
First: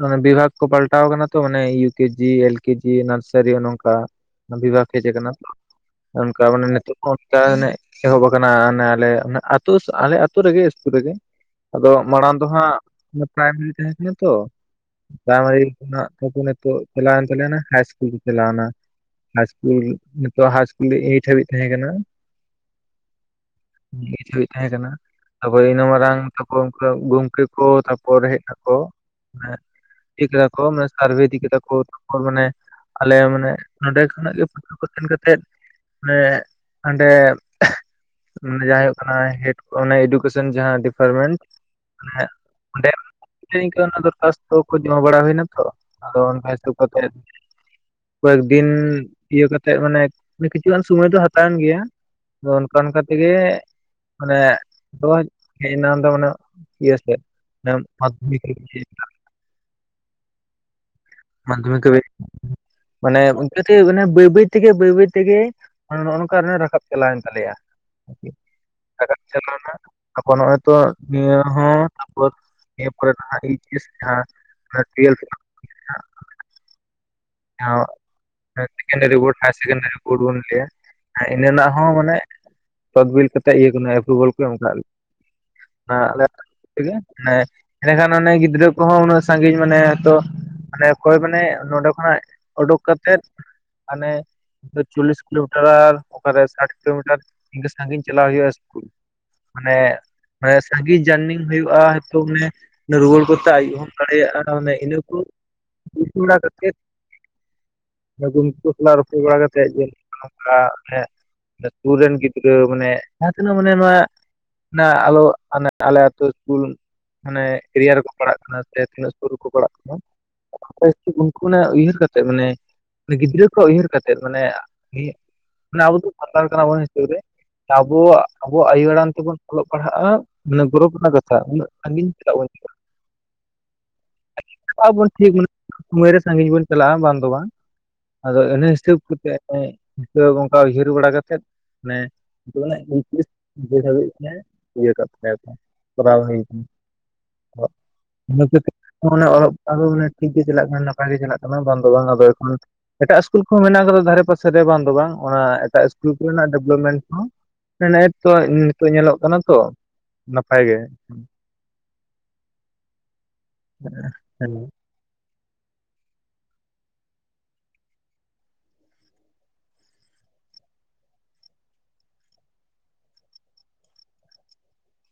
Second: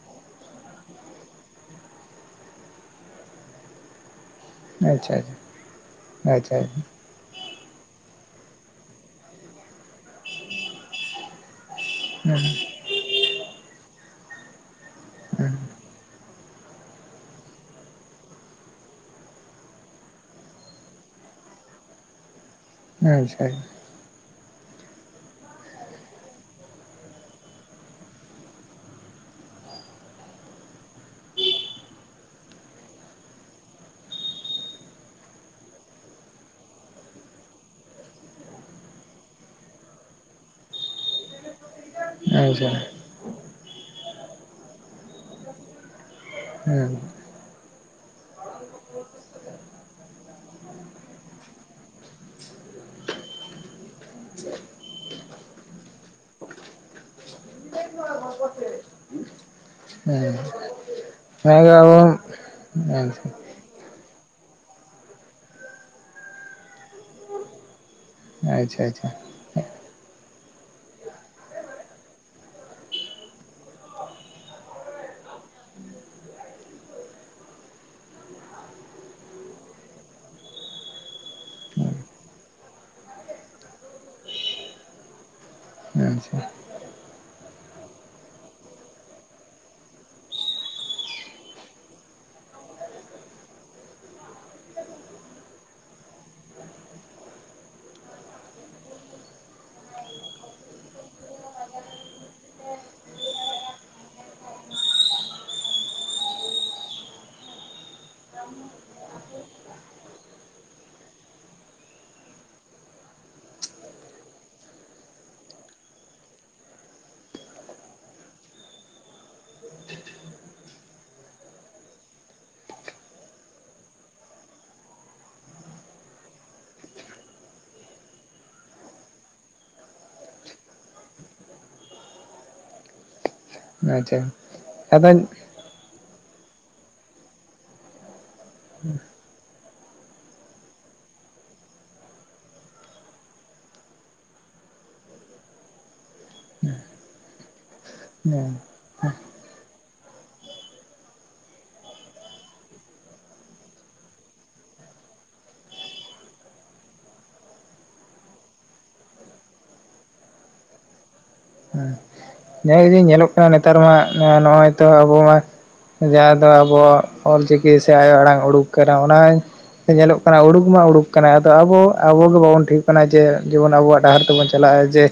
ᱢᱟᱱᱮ ᱵᱤᱵᱷᱟᱜᱽ ᱠᱚ ᱯᱟᱞᱴᱟᱣ ᱟᱠᱟᱱᱟ ᱛᱚ ᱢᱟᱱᱮ ᱤᱭᱩ ᱠᱮ ᱡᱤ ᱮᱞ ᱠᱮ ᱡᱤ ᱱᱟᱨ ᱥᱟᱹᱨᱤᱭᱟᱹ ᱱᱚᱝᱠᱟ ᱵᱤᱵᱷᱟᱜᱽ ᱦᱮᱡ ᱟᱪᱪᱷᱟ ᱟᱠᱟᱱᱟ ᱛᱟ ᱟᱪᱪᱷᱟ ᱚᱱᱠᱟ ᱟᱪᱪᱷᱟ ᱢᱟᱱᱮ ᱱᱤᱛᱚᱜ ᱚᱱᱠᱟ ᱚᱱᱮ ᱮᱦᱚᱵ ᱟᱠᱟᱱᱟ ᱚᱱᱮ ᱟᱞᱮ ᱟᱞᱮ ᱟᱛᱳ ᱨᱮᱜᱮ ᱤᱥᱠᱩᱞ ᱨᱮᱜᱮ ᱟᱫᱚ ᱢᱟᱲᱟᱝ ᱫᱚ ᱦᱟᱸᱜ ᱯᱨᱟᱭᱢᱟᱨᱤ ᱛᱟᱦᱮᱸ ᱠᱟᱱᱟ ᱛᱚ ᱯᱨᱟᱭᱢᱟᱨᱤ ᱠᱷᱚᱱᱟᱜ ᱛᱟ ᱪᱟᱞᱟᱣ ᱮᱱ ᱛᱟᱞᱮᱭᱟ ᱦᱟᱭ ᱥᱠᱩᱞ ᱤᱥᱠᱩᱞ ᱠᱚ ᱪᱟᱞᱟᱣ ᱮᱱᱟ ᱦᱟᱭ ᱤᱥᱠᱩᱞ ᱱᱤᱛᱚᱜ ᱦᱟᱭ ᱤᱥᱠᱩᱞ ᱨᱮ ᱮᱭᱤᱴ ᱦᱟᱹᱵᱤᱡ ᱛᱟᱦᱮᱸ ᱠᱟᱱᱟ ᱟᱪᱪᱷᱟᱭ ᱱᱮᱴ ᱦᱟᱵᱤᱡ ᱛᱟᱦᱮᱸ ᱠᱟᱱᱟ ᱛᱟᱯᱚᱨ ᱤᱱᱟᱹ ᱢᱟᱨᱟᱝ ᱛᱟᱯᱚᱨ ᱜᱚᱝᱠᱮ ᱠᱚ ᱛᱟᱯᱚᱨ ᱦᱮᱡ ᱱᱟᱠᱚ ᱫᱤᱠ ᱨᱟᱠᱚ ᱢᱮ ᱥᱟᱨᱵᱷᱮ ᱫᱤᱠ ᱠᱟᱛᱮ ᱠᱚ ᱛᱟᱯᱚᱨ ᱢᱟᱱᱮ ᱟᱞᱮ ᱢᱟᱱᱮ ᱱᱚᱰᱮ ᱠᱷᱚᱱᱟᱜ ᱜᱮ ᱯᱟᱹᱴᱷᱟᱹ ᱠᱚ ᱥᱮᱱ ᱠᱟᱛᱮᱫ ᱢᱟᱱᱮ ᱦᱟᱰᱮ ᱮ ᱡᱟᱦᱟᱸ ᱦᱩᱭᱩᱜ ᱠᱟᱱᱟ ᱦᱮᱰ ᱚᱱᱟ ᱮᱰᱩᱠᱮᱥᱚᱱ ᱡᱟᱦᱟᱸ ᱰᱤᱯᱟᱨᱢᱮᱱᱴ ᱢᱟᱱᱮ ᱟᱪᱪᱷᱟ ᱚᱸᱰᱮ ᱤᱱᱠᱟᱹ ᱫᱚᱨᱠᱷᱟᱥᱛᱚ ᱠᱚ ᱡᱚᱢᱟ ᱵᱟᱲᱟ ᱦᱩᱭᱮᱱᱟ ᱛᱚ ᱟᱫᱚ ᱦᱟᱭ ᱥᱩ ᱦᱮᱸ ᱠᱟᱛᱮᱫ ᱠᱚᱭᱮᱠ ᱫᱤᱱ ᱤᱭᱟᱹ ᱠᱟᱛᱮᱜ ᱢᱟᱱᱮ ᱠᱤᱪᱷᱩᱜᱟᱱ ᱥᱚᱢᱚᱭ ᱫᱚ ᱦᱟᱛᱟᱣᱮᱱ ᱜᱮᱭᱟ᱾ ᱟᱫᱚ ᱚᱱᱠᱟ ᱚᱱᱠᱟ ᱛᱮᱜᱮ ᱢᱟᱱᱮ ᱱᱚᱜ-ᱚᱭ ᱦᱮᱡᱱᱟ ᱫᱚ ᱢᱟᱱᱮ ᱤᱭᱟᱹ ᱥᱮᱫ [unintelligible] ᱢᱟᱫᱽᱫᱷᱚᱢᱤᱠ ᱦᱟᱹᱵᱤᱡ [unintelligible] ᱢᱟᱱᱮ ᱚᱱᱠᱟᱹ ᱛᱮ ᱵᱟᱹᱭ ᱵᱟᱹᱭ ᱛᱮᱜᱮ ᱵᱟᱹᱭ ᱵᱟᱹᱭ ᱛᱮᱜᱮ ᱱᱚᱜ-ᱚ ᱱᱚᱝᱠᱟ ᱨᱟᱠᱟᱵ ᱪᱟᱞᱟᱣᱮᱱ ᱛᱟᱞᱮᱭᱟ ᱟᱪᱷᱟ ᱟᱪᱷᱟ ᱪᱟᱞᱟᱣᱱᱟ ᱛᱟᱯᱚᱨ ᱱᱚᱜᱼᱚᱭ ᱛᱚ ᱱᱤᱭᱟᱹ ᱦᱚᱸ ᱛᱟᱯᱚᱨ ᱮᱨᱯᱚᱨ ᱡᱟᱦᱟ ᱮᱤᱪ ᱮᱥ ᱡᱟᱦᱟ ᱴᱩᱭᱮᱵᱷ ᱟᱨ [inaudible] ᱥᱮᱠᱮᱱᱴᱟᱨᱤ ᱵᱳᱲᱴ ᱦᱟᱭᱟᱨ ᱥᱮᱠᱮᱱᱴᱟᱨᱤ ᱵᱳᱲᱴ ᱵᱚᱱ ᱞᱟᱹᱭᱟ ᱤᱱᱟᱹ ᱨᱮᱱᱟᱜ ᱦᱚᱸ ᱢᱟᱱᱮ ᱛᱚᱛᱵᱤᱞ ᱠᱟᱛᱮᱫ ᱤᱭᱟᱹ ᱠᱟᱱᱟ ᱮᱯᱨᱩᱵᱮᱞ ᱠᱚ ᱮᱢ ᱠᱟᱫ ᱞᱮᱭᱟ ᱚᱱᱟ ᱟᱞᱮ ᱟᱪᱪᱷᱟ ᱴᱷᱮᱭᱟ ᱢᱟᱱᱮ [unintelligible] ᱮᱸᱰᱮᱠᱷᱟᱱ ᱚᱱᱮ ᱜᱤᱫᱽᱨᱟᱹ ᱠᱚᱦᱚᱸ ᱩᱱᱟᱹᱜ ᱥᱟᱺᱜᱤᱧ ᱢᱟᱱᱮ ᱛᱚ ᱢᱟᱱᱮ ᱚᱠᱚᱭ ᱢᱟᱱᱮ ᱱᱚᱰᱮ ᱠᱷᱚᱱᱟᱜ ᱩᱰᱳᱠ ᱠᱟᱛᱮᱫ ᱢᱟᱱᱮᱼᱼ ᱪᱚᱞᱞᱤᱥ ᱠᱤᱞᱳᱢᱤᱴᱟᱨ ᱚᱠᱟᱨᱮ ᱥᱟᱴ ᱠᱤᱞᱳᱢᱤᱴᱟᱨ ᱤᱱᱠᱟᱹ ᱥᱟᱺᱜᱤᱧ ᱪᱟᱞᱟᱜ ᱦᱩᱭᱩᱜᱼᱟ ᱤᱥᱠᱩᱞ᱾ ᱢᱟᱱᱮ ᱚᱱᱮ ᱥᱟᱜᱤᱧ ᱡᱟᱨᱱᱤᱝ ᱦᱩᱭᱩᱜᱼᱟ [unintelligible] ᱨᱩᱣᱟᱹᱲ ᱠᱚᱛᱮ ᱟᱭᱩᱵ ᱦᱚᱸᱢ ᱫᱟᱲᱮᱭᱟᱜᱼᱟ ᱮ ᱤᱱᱟᱹ ᱠᱚ ᱵᱩᱡ ᱵᱟᱲᱟ ᱠᱟᱛᱮᱫ ᱚᱫᱚ ᱩᱱᱠᱩ ᱥᱟᱞᱟᱜ ᱨᱟᱯᱚᱲ ᱵᱟᱲᱟ ᱠᱟᱛᱮᱜ ᱡᱮ ᱚᱱᱠᱟ ᱱᱚᱝᱠᱟ ᱥᱩᱨ ᱨᱮᱱ ᱜᱤᱫᱽᱨᱟᱹ ᱢᱟᱱᱮ ᱡᱟᱦᱟᱸ ᱛᱤᱱᱟᱹᱜ ᱢᱟᱱᱮ ᱱᱚᱣᱟᱼᱼ [unintelligible] ᱟᱞᱚ ᱟᱞᱮ ᱟᱛᱳ ᱤᱥᱠᱩᱞ ᱢᱟᱱᱮ ᱮᱨᱤᱭᱟ ᱨᱮᱠᱚ ᱯᱟᱲᱟᱜ ᱠᱟᱱᱟ ᱥᱮ ᱛᱤᱱᱟᱹᱜ ᱥᱩᱨ ᱨᱮᱠᱚ ᱯᱟᱲᱟᱜ ᱠᱟᱱᱟ ᱚᱱᱟ ᱠᱚ ᱟᱨᱠᱤᱼᱼ ᱚᱱᱟ ᱩᱭᱦᱟᱹᱨ ᱠᱟᱛᱮᱫ ᱢᱟᱱᱮ ᱜᱤᱫᱽᱨᱟᱹ ᱠᱚ ᱩᱭᱦᱟᱹᱨ ᱠᱟᱛᱮᱫ ᱢᱟᱱᱮᱼᱼ ᱟᱵᱚ ᱫᱚ ᱥᱟᱱᱛᱟᱲ ᱠᱟᱱᱟᱵᱚᱱ ᱦᱤᱥᱟᱹᱵ ᱨᱮ ᱟᱵᱚ ᱟᱵᱚᱭᱟᱜ᱾ ᱟᱭᱳ ᱟᱲᱟᱝ ᱛᱮᱵᱚᱱ ᱚᱞᱚᱜ ᱯᱟᱲᱦᱟᱜᱼᱟ ᱢᱟᱱᱮ ᱜᱚᱨᱚᱵᱽ ᱨᱮᱱᱟᱜ ᱠᱟᱛᱷᱟ ᱩᱱᱟᱹᱜ ᱥᱟᱺᱜᱤᱧ ᱪᱮᱫᱟᱜ ᱵᱚᱱ ᱪᱟᱞᱟᱜ-ᱟ᱾ ᱟᱪᱪᱷᱟ ᱟᱪᱪᱷᱟ ᱪᱟᱞᱟᱜ ᱟᱫᱚ ᱟᱵᱚᱱ ᱴᱷᱤᱠ ᱥᱚᱢᱚᱭ ᱨᱮ ᱥᱟᱺᱜᱤᱧ ᱵᱚᱱ ᱪᱟᱞᱟᱜᱼᱟ ᱵᱟᱝ ᱫᱚ ᱵᱟᱝ᱾ ᱟᱫᱚ ᱤᱱᱟᱹ ᱦᱤᱥᱟᱹᱵ ᱠᱟᱛᱮᱫ ᱚᱱᱠᱟ ᱩᱭᱦᱟᱹᱨ ᱵᱟᱲᱟ ᱠᱟᱛᱮᱫᱼᱼ ᱢᱟᱱᱮ ᱡᱩᱱ ᱩᱱᱛᱨᱤᱥ ᱦᱟᱵᱤᱡ ᱜᱮ ᱤᱭᱟᱹ ᱠᱟᱜ ᱛᱟᱯᱮᱭᱟ ᱠᱚ ᱠᱚᱨᱟᱣ ᱦᱩᱭ ᱠᱟᱱᱟ ᱚᱱᱟᱹ ᱦᱮᱸ ᱛᱮ ᱚᱞᱚᱜ ᱯᱟᱲᱦᱟᱣ ᱠᱚᱫᱚ ᱴᱷᱤᱠ ᱜᱮ ᱪᱟᱞᱟᱜ ᱠᱟᱱᱟ ᱱᱟᱯᱟᱭ ᱜᱮ ᱪᱟᱞᱟᱜ ᱠᱟᱱᱟ ᱵᱟᱝ ᱫᱚ ᱵᱟᱝ ᱟᱫᱚ ᱮᱠᱷᱚᱱ ᱮᱴᱟᱜ ᱤᱥᱠᱩᱞ ᱠᱚᱦᱚᱸ ᱢᱮᱱᱟᱜ ᱠᱟᱫᱟ ᱫᱷᱟᱨᱮ ᱯᱟᱥᱮ ᱨᱮ ᱵᱟᱝ ᱫᱚ ᱵᱟᱝ ᱚᱱᱟ ᱮᱴᱟᱜ ᱤᱥᱠᱩᱞ ᱠᱚᱨᱮᱱᱟᱜ ᱰᱮᱵᱷᱞᱚᱯᱢᱮᱱᱴ ᱦᱚᱸᱼᱼ ᱱᱮ ᱮᱸ ᱛᱚ ᱱᱤᱛᱚᱜ ᱧᱮᱞᱚᱜ ᱠᱟᱱᱟ ᱛᱚ ᱱᱟᱯᱟᱭ ᱜᱮ ᱱᱮ ᱡᱮ ᱧᱮᱞᱚᱜ ᱠᱟᱱᱟ ᱱᱮᱛᱟᱨ ᱢᱟ ᱦᱮᱸ ᱱᱚᱜᱼᱚᱭ ᱛᱚ ᱟᱵᱚ ᱢᱟᱼᱼ ᱡᱟᱦᱟᱸ ᱫᱚ ᱟᱵᱚᱣᱟᱜ ᱚᱞ ᱪᱤᱠᱤ ᱥᱮ ᱟᱭᱳ ᱟᱲᱟᱝ ᱩᱰᱩᱠ ᱠᱟᱱᱟ ᱚᱱᱟᱼᱼ ᱧᱮᱞᱚᱜ ᱠᱟᱱᱟ ᱩᱰᱩᱠ ᱢᱟ ᱩᱰᱩᱠ ᱠᱟᱱᱟ ᱟᱫᱚ ᱟᱵᱚ ᱟᱵᱚ ᱜᱮ ᱵᱟᱵᱚᱱ ᱴᱷᱤᱠ ᱠᱟᱱᱟ ᱡᱮ ᱡᱮᱢᱚᱱ ᱟᱵᱚᱣᱟᱜ ᱰᱟᱦᱟᱨ ᱛᱮᱵᱚᱱᱼᱼ ᱪᱟᱞᱟᱜᱼᱟ ᱡᱮ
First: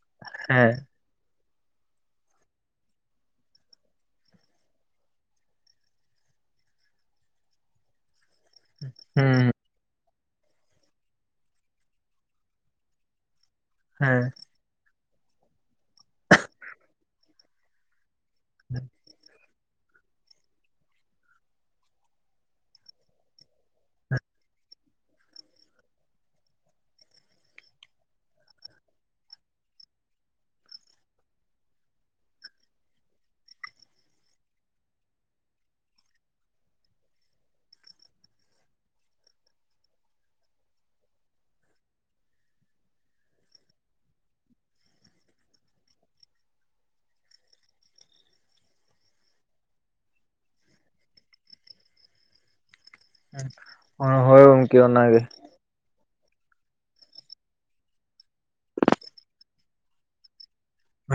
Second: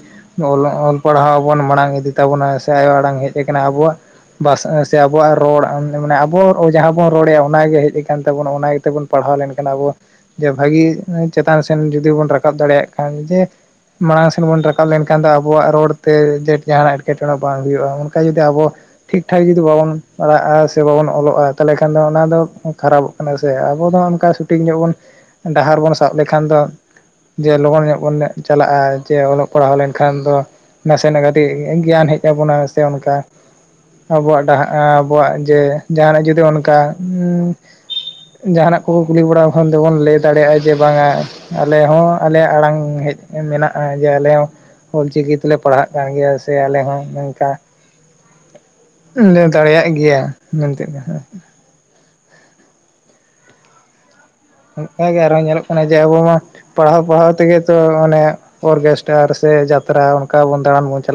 ᱦᱮᱸ ᱚᱞ ᱯᱟᱲᱦᱟᱣ ᱵᱚᱱ ᱢᱟᱲᱟᱝ ᱤᱫᱤ ᱛᱟᱵᱚᱱᱟ ᱥᱮ ᱟᱭᱳ ᱟᱲᱟᱝ ᱦᱮᱡ ᱠᱟᱱᱟ ᱟᱵᱚᱣᱟᱜᱼᱼ ᱵᱟᱥ ᱥᱮ ᱟᱵᱚᱣᱟᱜ ᱨᱚᱲ ᱢᱟᱱᱮ ᱟᱵᱚ ᱡᱟᱦᱟᱸ ᱵᱚᱱ ᱨᱚᱲ ᱮᱫᱼᱟ ᱚᱱᱟᱜᱮ ᱦᱮᱡ ᱟᱠᱟᱱ ᱛᱟᱵᱚᱱᱟ᱾ ᱚᱱᱟ ᱤᱭᱟᱹ ᱛᱮᱵᱚᱱ ᱯᱟᱲᱦᱟᱣ ᱞᱮᱱᱠᱷᱟᱱ ᱟᱵᱚᱼᱼ ᱡᱮ ᱵᱷᱟᱜᱤ ᱪᱮᱛᱟᱱ ᱥᱮᱱ ᱡᱩᱫᱤ ᱵᱚᱱ ᱨᱟᱠᱟᱵ ᱫᱟᱲᱮᱭᱟᱜ ᱠᱷᱟᱱ ᱡᱮ ᱦᱮᱸ ᱢᱟᱲᱟᱝ ᱥᱮᱱ ᱵᱚᱱ ᱨᱟᱠᱟᱵᱼᱼ ᱨᱟᱠᱟᱵ ᱞᱮᱱᱠᱷᱟᱱ ᱫᱚ ᱟᱵᱚᱣᱟᱜ ᱨᱚᱲᱛᱮ ᱡᱮ ᱡᱟᱦᱟᱱᱟᱜ ᱮᱴᱠᱮᱴᱚᱬᱮ ᱵᱟᱝ ᱦᱩᱭᱩᱜᱼᱟ᱾ ᱡᱩᱫᱤ ᱟᱵᱚ ᱴᱷᱤᱠ ᱴᱷᱟᱠ ᱡᱩᱫᱤ ᱵᱟᱵᱚᱱᱼᱼ ᱯᱟᱲᱦᱟᱜᱼᱟ ᱥᱮ ᱵᱟᱵᱚᱱ ᱚᱞᱚᱜᱼᱟ ᱛᱟᱦᱚᱞᱮ ᱠᱷᱟᱱ ᱫᱚ ᱚᱱᱟ ᱫᱚ ᱠᱷᱟᱨᱟᱯᱚᱜ ᱠᱟᱱᱟ ᱥᱮ ᱟᱵᱚ ᱫᱚ ᱚᱱᱠᱟ ᱥᱩᱴᱷᱤᱠ ᱧᱚᱜ ᱵᱚᱱᱼᱼ ᱰᱟᱦᱟᱨ ᱵᱚᱱ ᱥᱟᱵ ᱞᱮᱠᱷᱟᱱ ᱫᱚ ᱡᱮ ᱞᱚᱜᱚᱱ ᱧᱚᱜ ᱵᱚᱱ ᱪᱟᱞᱟᱜᱼᱟ ᱡᱮ ᱚᱞᱚᱜ ᱯᱟᱲᱦᱟᱣ ᱞᱮᱱᱠᱷᱟᱱ ᱫᱚ ᱱᱟᱥᱮᱱᱟᱜ ᱠᱟᱴᱤᱡᱼᱼ ᱜᱮᱭᱟᱱ ᱦᱮᱡ ᱟᱵᱚᱱᱟ ᱥᱮ ᱚᱱᱠᱟ ᱟᱵᱚᱣᱟᱜ ᱰᱟᱦᱟᱨ ᱟᱵᱚᱣᱟᱜ ᱡᱮ ᱡᱟᱦᱟᱱᱟᱜ ᱡᱩᱫᱤ ᱚᱱᱠᱟᱼᱼ ᱡᱟᱦᱟᱱᱟᱜ ᱠᱚᱠᱚ ᱠᱩᱞᱤ ᱵᱟᱲᱟ ᱠᱷᱟᱱ ᱫᱚᱵᱚᱱ ᱞᱟᱹᱭ ᱫᱟᱲᱮᱭᱟᱜᱼᱟ ᱡᱮ ᱵᱟᱝᱟ ᱟᱞᱮ ᱦᱚᱸ ᱟᱞᱮᱭᱟᱜ ᱟᱲᱟᱝ ᱦᱮᱡ ᱢᱮᱱᱟᱜᱼᱟ ᱡᱮ ᱟᱞᱮ ᱦᱚᱸᱼᱼ ᱚᱞ ᱪᱤᱠᱤ ᱛᱮᱞᱮ ᱯᱟᱲᱦᱟᱜ ᱠᱟᱱ ᱜᱮᱭᱟ ᱥᱮ ᱟᱞᱮ ᱦᱚᱸ ᱱᱚᱝᱠᱟ ᱞᱟᱹᱭ ᱫᱟᱲᱮᱭᱟᱜ ᱜᱮᱭᱟ ᱢᱮᱱᱛᱮ ᱫᱚ ᱦᱟᱜ ᱚᱱᱟ ᱦᱩᱭᱩᱜ ᱜᱚᱝᱠᱮ ᱚᱱᱠᱟ ᱜᱮ ᱟᱨᱦᱚᱸ ᱧᱮᱞᱚᱜ ᱠᱟᱱᱟ ᱡᱮ ᱟᱵᱚ ᱢᱟ ᱯᱟᱲᱦᱟᱣ ᱯᱟᱲᱦᱟᱣ ᱛᱮᱜᱮ ᱛᱚ ᱚᱱᱮ ᱚᱨᱠᱮᱥᱴᱟᱨ ᱥᱮ ᱡᱟᱛᱨᱟ ᱚᱱᱠᱟ ᱵᱚᱱ ᱫᱟᱲᱟᱱ ᱵᱚᱱ ᱪᱟᱞᱟᱜᱼᱟ